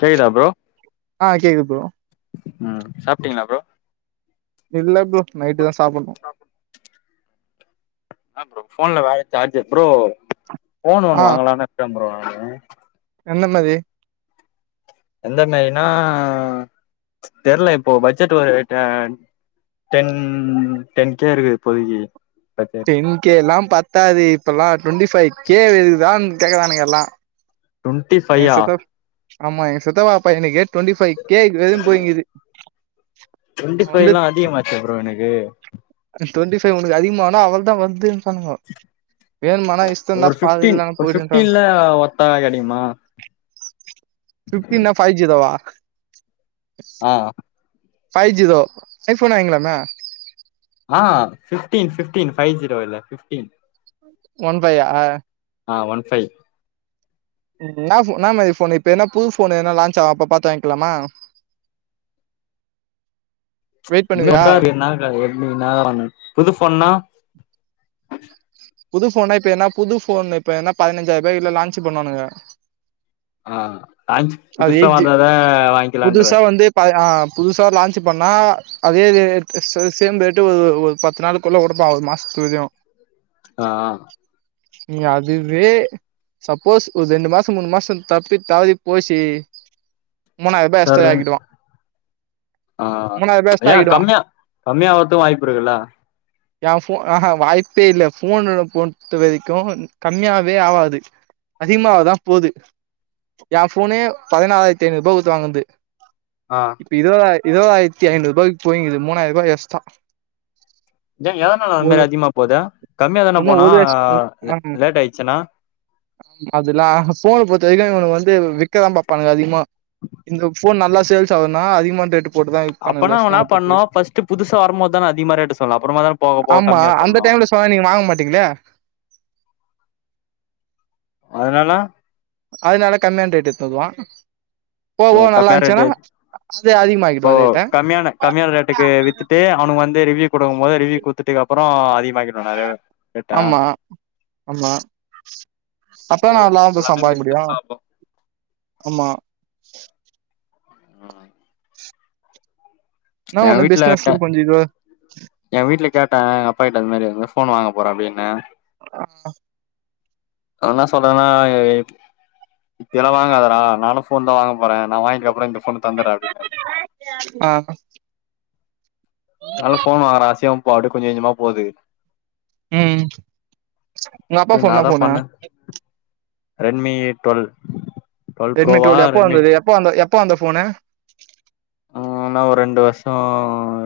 கேக்குதா ப்ரோ ஆ கேக்குது ப்ரோ ம் சாப்ட்டீங்களா ப்ரோ இல்ல ப்ரோ நைட்டு தா சாப்புன்னு ப்ரோ ஃபோன் ஒண்ணு வாங்கலான்னு இருக்கேன் ப்ரோ நானு எந்த மாரி எந்த மாரினா தெர்ல இப்போ பட்ஜெட் வேற ட டென் டென்கே இருக்குது இப்போதைக்கு பட் டென் கே எல்லா பத்தாது இப்பல்லா டுவெண்டி ஃபைவ் கே இருக்குதான் கேக்குறானுங்க எல்லா டுவெண்ட்டி என் ஃபையா சித்தப் ஆமா என் சித்தப்பா பையனுக்கே ட்வெண்டி ஃபை கே எதுன்னு போயிங்குது டுவெண்டி அவ ஃபைலா அதிகம் ஆச்சே ப்ரோ எனக்கு ட்வெண்ட்டி ஃபை உனக்கு அதிகமானா அவள்தா வர்து ப்பானுங்க வேணுமானா இஷ்ட இருந்தா பாரு இல்லனா போய்டுங்கன்றாங்க ஆ ஒ பதா கெடைக்குமா ஃபிஃப்டீன் நா ஃபைவ் ஜிரோ வா ஆ ஃபைவ் ஜிரோ ஐஃபோனே வாங்கிளாமே ஆ ஃபிஃப்டீன் ஃபிஃப்டீன் பைவ் ஜீரோ இல்ல ஃபிஃப்டீன் ஒன் ஃபையா ஆ ஒன் ஃபை ம் நா ஃபோ இன்னா மாரி ஃபோனு இப்ப என்ன புது ஃபோனு என்ன லான்ச் ஆகு அப்ப பாத்து வாங்கிக்கலாமா வெயிட் இவ்ளோ பண்ணுவியா வர்ஷ என்ன க என் என்னா வாங்கனு புது ஃபோன்னா புது ஃபோனா இப்ப என்னா புது ஃபோன் இப்ப என்னா பதினஞ்சாயிருபாய்கு இல்லா லான்ச் பண்ணுவானுங்க ஆ லான்ச் அது புதுசா வந்ததா வாங்கிக்கலான்ற ம் ஆ புதுசா லான்சு பண்ணா அதே சு சேம் ரேட்டு ஒரு ஒரு பத்து நாள்க்குள்ள கொடுப்பா ஒரு மாசத்லயு ஆ அ நீ அதுவே சப்போஸ் ஒரு ரெண்டு மாச மூணு மாச தப்பி தவரி போச்சு மூணாயிரூபா சர் எஸ்க்டா ஆக்கிடுவா ஆ மூணாயிரூபா எக்ஸ்ட்ரா ஏ ஆக்கிடுவா கம்மியா கம்மியாவது வாய்ப்பு இருக்குல்ல எ ஃபோ ஆஹா வாய்ப்பே இல்ல ஃபோனு பொத்த வரைக்கு கம்மியாவே ஆவாது அதிகமாவதா போது ஏ ஃபோனு பதினாலாயிரத்தி ஐநூறுபா கொத்து வாங்குது ஆ இருவதாய இருவயிரத்தி ஐநூருபாக்கு போயினுது மூனாயிருபா வெஸ்ட ஏ ஏதனால அது மாரி அதிகமா போது கம்மியா தானே உன்னு போனு ஒரு ஆ வருஷ அ ஆ லேட் ஆயிச்சுன்னா அதுல்லா ஃபோன பொறுத்த வரைக்கு இவனுக்கு வந்து விக்கதா பாப்பாங்க அதிகமா இந்த ஃபோன் நல்லா சேல்ஸ் ஆகுனா அதிகமான ரேட்டு போட்டுதா அப்பனா விப்பானுங்களே அவ என்னா ஃபோன பொறுத்த பண்ணோ வரைக்கு ஃபர்ஸ்ட் புதுசா வரும்போதான அதிகமா ரேட்டு சொல்னு அப்பறமா தான போக போக கம்மியா சொல்லணு அப்போனா நீங்க வாங்க மாட்டீங்களே அதுனால அதுனால கம்மியான ரேட் இத்துகுவா ஓ கம்மியா ரேட்டு அது ஓ அதிகமாக்கிடுவா ரேட்ட கம்மியான கம்மியான ரேட்டுக்கு வித்துட்டு அவனு வந் து ரிவ்யூ கொடுக்கும் போது ரிவ்யூ குடுத்துட்டுக்கு அப்புறோ அதிகமாக்கிவாங்க அது ஆமா ஆமா அப்ப ஓ தான நல்லாகு எல்லாமே சம்பாதிக்க முடியு பிசினஸ் தா அப்போ ஆமா நா எ ஒன்னே வீட்ல பிசினஸ்ல கொஞ்ச இது எ வீட்டுல கேட்ட எங்க அப்பா கிட்ட இந்த மாரி ஃபோன் வாங்க போறே அப்டின்னு ஆ அவர் என்னா சொல்றார்ன்னா இப் இப்போல்லா வாங்காதாரா நானு ஃபோன் தா வாங்க போறே நா வாங்கிட்ட அப்புற இந்த ஃபோனு தந்துறே அப்டின்னாரு ஆ அனால ஃபோன் வாங்குற ஆசையு பாட்டுக் கொஞ்ச கொஞ்சமா போது ம் உங்க அப்பா ட்ரு ஃபோன் நா என்ன தா ஃபோனு பண்ணு ரெட்மி டுவெல் டுவெல் ரெட்மி ப்ரோவா டுவல் எப்போ ரெட்மி வந்தது எப்ப வந்த எப்ப வந்த ஃபோனு ஆ ஆனா ஒரு ரெண்டு வருஷம்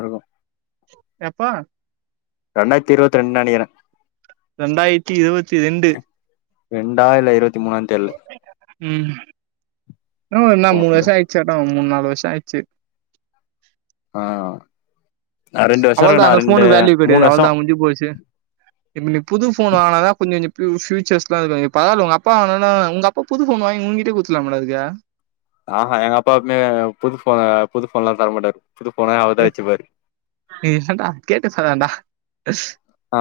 இருக்கு எப்பா ரெண்டாயித்தி இருவத்தி ரெண்டு நெனைக்கிறன் ரெண்டாயத்தி இருவத்தி ரெண்டு ரெண்டா இல்ல இருவத் உம் நோ என்னா மூணு ஃபோனு வருஷம் ஆயிச்சு ஆட்டம் மூணு நாலு வருஷம் ஆயிச்சு ஆ ரெண்டு வருஷ இருக்க நான் ரெண்டு மூணு வருஷம் முஞ்சிபோச்சே [unintelligible] இப்ப நீ புது போனு வாங்கனாதான் கொஞ்ச நஞ்ச ஃபியூச்சர்ஸ்ளா இருக்கு நீங்க பரவால்ல உங்க அப்பா [unintelligible] உங்க அப் இப்ப புது போன் வாங்கி உன்கிட்டயே குத்துலாமடா அதுக்கு ஆஹா எங்க அப்பா எப்மே புது போனு புது போன்ல்லா தர மாட்டாரு புது போன ஏ அவருதா வெச்சுப்பாரு நீ என்டா கேட்டு சொல்லேண்டா ஆ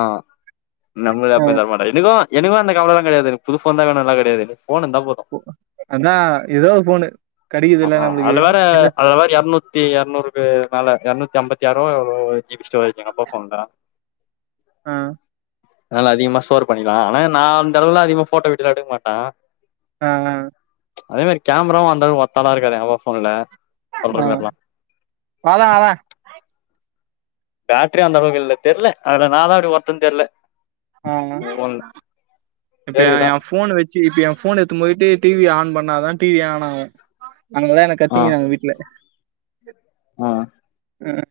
நம் அப்பா தரமாட் எனக்கு எனக்கு அந்த கவலா கெடையாது எனக் புது போன்தா வேணுண்ளா கெடையாது போன் இந்தா போது அதா ஏதோ ஒரு போனு ஆஹ அதுல வேற அதுல வேற எர்நூத் தி எர்நூறுக்கு மேல எர்நூத்தி அம்பத்தி ஆறோ ஜிபி [unintelligible] அப்பா போன்ல ஆஹ அதனால அதிகமா ஸோர் பண்ணிகலா ஆன நா அந்தளவுக்குளா அதிகமா போட்டோ வீட்டுல எடுக்க மாட்ட ஆ அதே மேரி கேமராவும் அந்தளவுகு ஒற்தாலா இருக்காது [unintelligible] போன்ல [unintelligible] வர வர பேட்ரி அந்த அளவுக்கு இல்ல தெர்ல அதுல நான்தான் அப்டி ஒர்த்துன் தெர்ல அந்த ஃபோன்ல [unintelligible] இப்ப பேருக்குதா என் போன் வெச் சி இப்ப என் போன் எத்துன் போய்ட்டு டிவி ஆன் பண்ணாதான் டிவி ஆன் ஆவு அதனாலதான் என்ன ஆ கத்தீங்கிறாங்க வீட் ல ஆ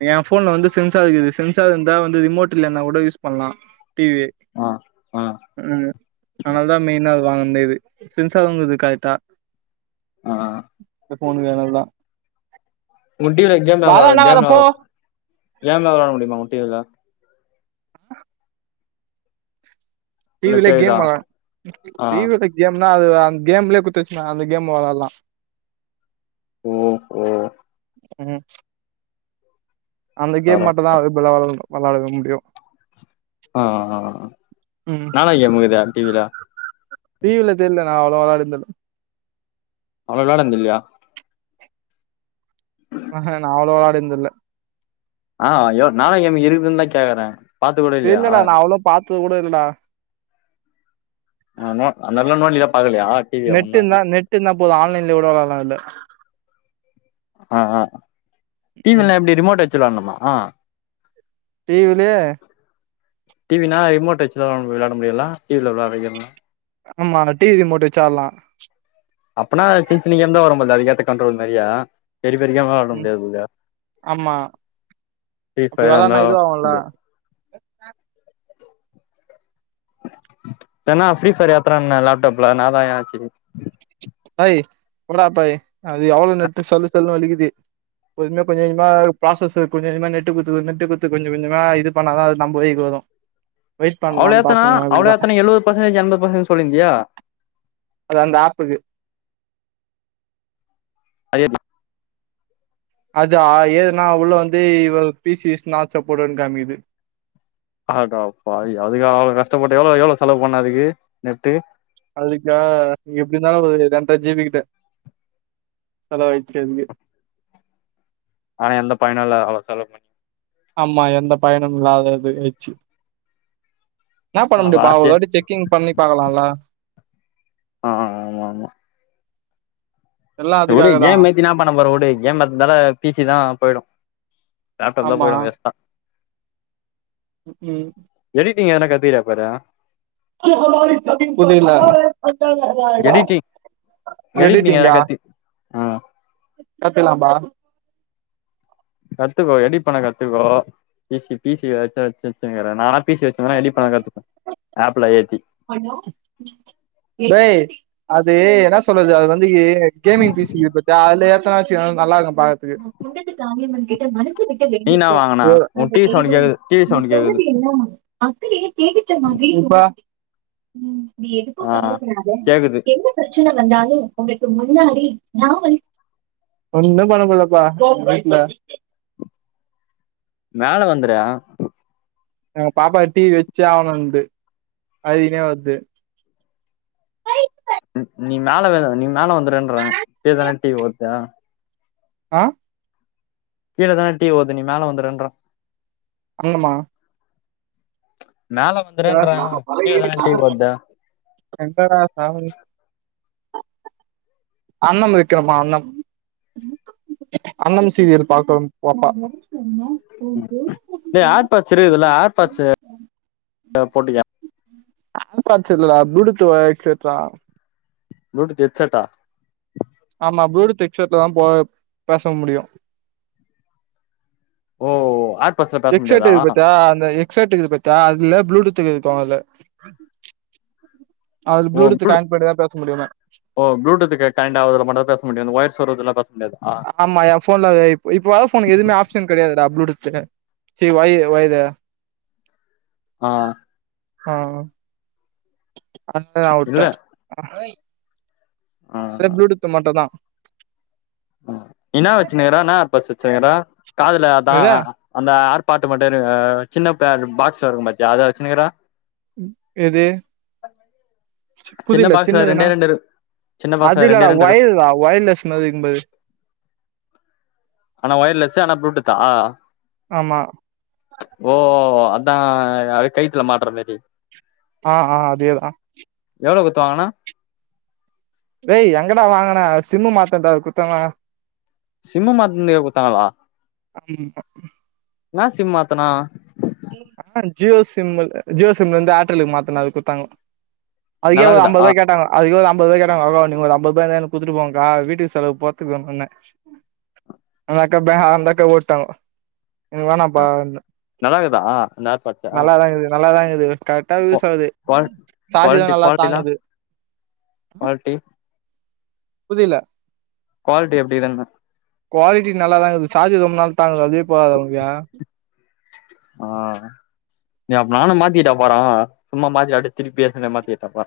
என் போன்ல வந்து சென்சார் கீது சென்சார் இருந்தா வந்து ரிமோட் இல்லன்னா கூட யூஸ் பண்லா டிவி ஆ ஆ ஹ அதனால தான் மெயினா அது வாங்கந்தே அது சென்சாருகீது கரெட்டா ஆ இந்த போன் வேனுல்லா உன் டிவில கேம்லா விள வேலன்னா வேல கேம்லா போ கேம்லா விளாட முடியுமா உ டிவில ச இல்ல டிவிலே கேக்குதா கேமா ஆ டிவியில கேம்னா அது அந்த கேம்லயே குத்துச்சுன்னா அந்த கேம் வெளளா ஓ ஓ ம் அந்த கேம் தரோ மட்டும்தா விளா விளாட முடியு ஆ ம் னா னா கேமுகீது டிவில டிவில தெர்ல நான் அவ்ளோவா விளாடிந்தேல்ல அவ்ளோ விளான்தில்லையா ஆஹ நான் அவ்ளோ விளாடிந்தில்லை ஆஹ அய்யோ நாளா கேம் இருக்குதுன்னு தான் கேக்குறேன் பாத்து கூட இல்லையா தெர்லடா நா அவ்ளோ பாத்தது கூட இல்லடா ஆ நோ அந்தெல்லா நோண்டில்லா பாக்கலையா டிவிய நெட் ஒண்ணு இருந்தா நெட் இருந்தா போது ஆன்லைன்லயே கூட வெளாடலா இதுல ஆ ஆ ம் டிவிலல்லா எப்டி ரிமோட் வச்சி வெளாடணுமா டிவிலயே டிவின்னா ரிமோட் வச்சிதா விளாடா முடியுல்ல டிவிலா விளாட்ற கேம் எல்லா ஆமா டிவி ரிமேட்டு வச்சி ஆடலா அப்பன்னா சின்ன சின்ன கேம்தா வரும் போலது அதுக்கேத்த கண்டரோல் மாறியா பெரிய பெரிய கேம்லா வெளாடா ம் முடியாது போலதே ஆமா ஃப்ரீ அப்டி ஃபயர் அந்த வெளாட்னா மாரி வெளாடா இதுவாகுல்ல முடியாது இத்தன்னா ஃப்ரீ ஃபயர் ஏத்துறேன்ன லாப்டாப்லா என்னதாய ஆச்சி ஒய் போங்கடா பாய் அது எவ்ளோ நெட்டு சல்லு சல்லுன்னு வழிக்கிது பொறுமையா கொஞ்ச கொஞ்சமா ப்ராசஸு கொஞ்ச கொஞ்சமா நெட்டு குட்த்து நெட்டு குட்த்து கொஞ்ச கொஞ்சமா இது பண்ணாதா அது நம்ப வழிக்கி வரு வெயிட் அவ்ளோ பண்லான்னு ஏத்துனா பாத்துங்க அவ்ள அப்டிதா ஏத்துனா எழுவது பர்சன்டேஜ் எண்பது பர்சன்டேஜ் சொல்லிந்தியே அது அந்த ஆப்புக்கு அது ஏத்தி அதா அது ஏத்துனா உள்ள வந்து யுவர் பிசி ஸ் நாட் சப்போர்ட்ன்னு காமிக்கிது அடப்பாவி அதுக்கா அவ்ளோ கஷ்டப்பட்ட எவ்ளோ எவ்ளோ செலவு பண்ண அதுக்கு நெட்டு அதுக்கா எப்டி இருந்தாலு ஒரு ரெண்ர ஜிபிக்கிட்ட செலவாய்ச்சி அதுக்கு ஆனா எந்த பயனு இல்ல அவ்ளோ செலவு பண்ணி ஆமா எந்த பயனும் இல்ல அத அத வச்சி என்னா பண்ண அவ முடியு பாவோ ஆசையா ஒரு வாட்டி செக் கிங் பண்ணி பாக்கலால்ல ஆ ஆமா ஆமா எல்லா செரி வுடு அதுக்காகதா கேம் ஏத்தி என்னா பண்ண போற வுடு கேம் ஏத்ததால பீசிதா போய்டு லேப்டாப் தா ஆமா போயிடு வேஸ்ட்டா ம் எடிடிங் ஏதுனா கத்துகிரயா பாரு புரில எடிட்டிங் எடிட்டிங் எதனா எடிட்டிங்கா கத்து ஆ கத்துகலாம்ப்பா கத்துக்கோ எடிட் பண்ண கத்துக்கோ ஈசி பீ சி வச்ச வச்சி வச்சின்னுக்கிற நானா பீ சி வச்சிருந்தன்னா எடிட் பண்ண கத்துக்க ஆப்ல ஏத்தி டேய் அது என்னா சொல்றது அது வந் இந்தையே கேமிங் பீ ஸி இருக்கு பாத்தியா அதுல ஏத்தனா வெச்சுக்குவே நல்லா இருக்கோ பாக்றதுக்கு நீ என்னா வாங்குன உ டி வி சவுண்ட் கேக்குது டி வி சவுண்ட் கேக்குது ப்ரோ ஆ கேக்குது எப்பா பிரச்சன வந்தாலு உங்களுக்கு முன்னாடி நா வந்து ஒன்னு பண்ண முடியலப்ப வீட்ல மேல வந்துறே எங்க பாப்பா டிவி வச்சே ஆவனுன்து அழுதுகின்னே வருது நீ மேல வே நீ மேல வந்துருன்றே கீழ தான டிவி ஓடுது ஆ கீழ தான டிவி ஓடுது நீ மேல வந்துருன்றே அண்ணனுமா மேல வந்துருன்றே கீழ தான டீவி ஓடுது எங்கடா சாமி அண்ணம் வெக்கனுமா அண்ணம் அண்ணம் சீரியல் பாக்கும் பாப்பா செரி இதுல ஆர்பட்ஸு போட்டு கேப் ஆர் பாட்ஸ் இல்லடா ப்ளூடூத் வ ஹெட்சட்டா ப்ளூடூத் ஹெட்சட்டா ஆமா புளூடூத் ஹெட்செட்ல தா போ பேச முடியு ஓ அ ஹெட்செட் இருக்கு பாத்தியா அந்த ஹெட்செட் இருக்கு பாத்தியா அதுல ப்ளூடூத்துக்கு இருக்கு அதுல அதுல ஓ ப்ளூடூத் ப்ளூ கனெக்ட் பண்ணிதா பேச முடியுமா ஓ ப்ளூடூத்துக்கு ஜாய்ன்ட் ஆகுற மாரி தா பேச முடியு அந்த ஒயர் சொருவருது ல பேச முடியாதா ஆமா எ ஃபோன்ல அது இப்போ இப்போ வர ஃபோனுக்கு எதுமே ஆப்ஷன் கெடையாதுடா ப்ளூடூத்துனு சரி வை வையது ஆ ஆ இல்ல அன்ற ஆ ப்ளூடூத் மட்டுந்தா என்னா வச்சுனுருகிற என்னா ஆர்பாட்ஸ் வச்சுனுகிற காதுல அதா என்னது அந்த ஆர் பாட்டு மட்டு ஆ சின்ன பேர் பாக்ஸ்ல இருக்கு பாத்தியா அதா வச்சுனுக்கிற எது சின்ன புதில பாக்ஸ்ல சின்னதுனா ரெண்டே ரெண்டு இரு சின்ன பாக்ஸ்ல அது ரெண்டே இல்லடா ரெண்டு இரு ஒயர் தா ஒயர்லெஸ் மாதி இருக்கும்பாரு [inaudible] ஆனா ஒயர்லெஸ்ஸு ஆனா ப்ளூடூத்தா ஆமா ஓ அதா அது கைத்துல மாட்ற மாதி ஆ ஆ அதேதா எவ்ளோ குத்து வாங்குன ஏய் எங்கடா வாங்குனே சிம்மு மாத்தனதா குத்தாங்க சிம்மு மாத்தனதே குத்தாங்கலா என்னா சிம்மு மாத்துனா ஜியோ சிம்மு ஜியோ சிம்ல இருந்து ஏர்டெலுக்கு மாத்துனே அதுக் குத்தாங்க அதுக்கே ஒரு நல்லாக்குதா ஐம்பது ருவா கேட்டாங்க அதுக்கே ஒரு அம்பதுருவா கேட்டாங்க அவ்ளோதா நீங்க ஒரு அம்பது ருபா இருந்தா எனக்கு குத்துட்டு போங்க்கா வீட்டுக்கு செலவுக்கு போறத்துக்கு வேனுனே அந்தக்கா பே அந்தக்கா ஓட்டாங்கோ எனக்கு வேணாப்பான்னு நல்லா இக்குதா அந்த ஏர்பாட்ஸு நல்லாதா இகுது நல்லாதா இகுது கரெக்டா கொ யூஸ் ஆகுது குவால் சாஜுலா நல்லா தாங்குது குவால்டி புதில குவால்ட்டி எப்டி தானே குவாலிட்டி நல்லாதா இகுது சாஜு ரொம்ப நாள் தாங்குது அதுவே போதாதா ஒனக்கு ஆ அப்ப நானு மாத்திட்டா போறே சும்மா மாத்திட்டு அப்டியெ திருப்பி ஏத்தினே மாத்திட்டாபா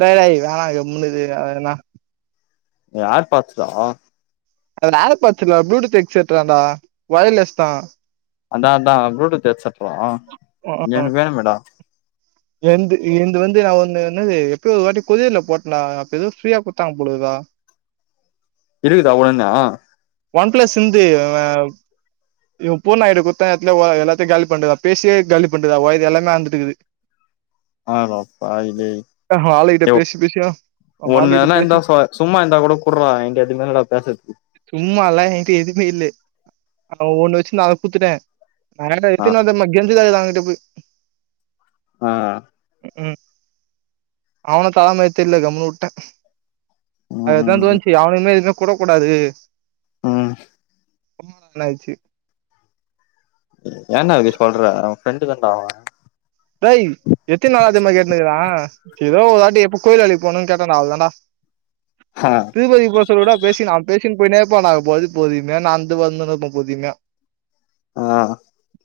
டேடேய் வேணா கம்முனு இரு அது வேணா ஏர் பாட்ஸ்டா அது ஏர்பாட்ஸ் இல்லடா ப்ளூடூத் எக்செட்தான்டா ஒயர்லெஸ் தா அதா அதா ப்ளூடூத் எச்சட்றா ம் எனக்கு வேணுமேடா என்து என்து வந்து நா ஒன்னு என்னது எப்பயோ ஒரு வாட்டி கொரியர்ல போட்டன்டா அப்ப எதோ ஃப்ரீயா குத்தாங்க போலருக்குடா இருக்குதா ஒழுனா ஒன் பிளஸ் சின்து அவெ இவெ பூனா என்ட குத்தா எத்துல வ எல்லாத்தையு காலி பண்றதா பேசியே காலி பண்றதா வயரு எல்லாமே அந்துட்டுக்குது ஆரோ பாவி ஏய் அவங்க ஆளுகிட்ட யோவ் பேசி பேசியா அவங்க ஒண்ணு ஆளுகிட்ட வேணா இந்தா பேசி ஃபா சும்மா இருந்தா கூட குற்றா ஏன்ட எதுமே இல்லடா பேசறதுக்கு சும்மா எல்லா என்ட்டு எதுவுமே இல்லை அவ ஒண்ணு வச்சு நான் குத்துட்டேன் ஆ ந கெஞ்சத தான்ங்கிட்ட போய் ம் உம் அவன தரமார் தெர்ல கம்னு உட்ட ம் அதுதான் ம் தோணுச்சு அவனையுமே எதுவுமே குடுக் கூடாது ம் என்னாச்சு ஏடா இப்டி சொல்ற அவன் ஃப்ரெண்டு தான்டா அவ டேய் எத்த நாள இதெமாரி கேட்டுன்னக்குரேன் ஏதோ ஒருவாட்டி எப்போ கோயில் வேலைக்கு போனும்னு கேட்டே அவள தான்டா ஆஹ் திருப்பதி போ சொல்ல கூட பேசி நான் பேசின்னு போய்னெ இப்பெ நா அது போதுமையா நந்து வந்துனு இர்பே பொதுமையே ஆ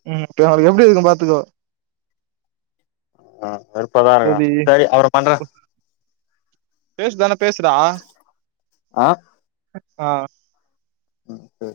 ம் ப அது எப்டி இருக்கும் பாத்துக்கோ ம் ஆ வெறுப்பாதா இருக்கு போதி சரி அப்றோ பண்றே பேசுதான பேசுடா ஆ ஆ ம் சரி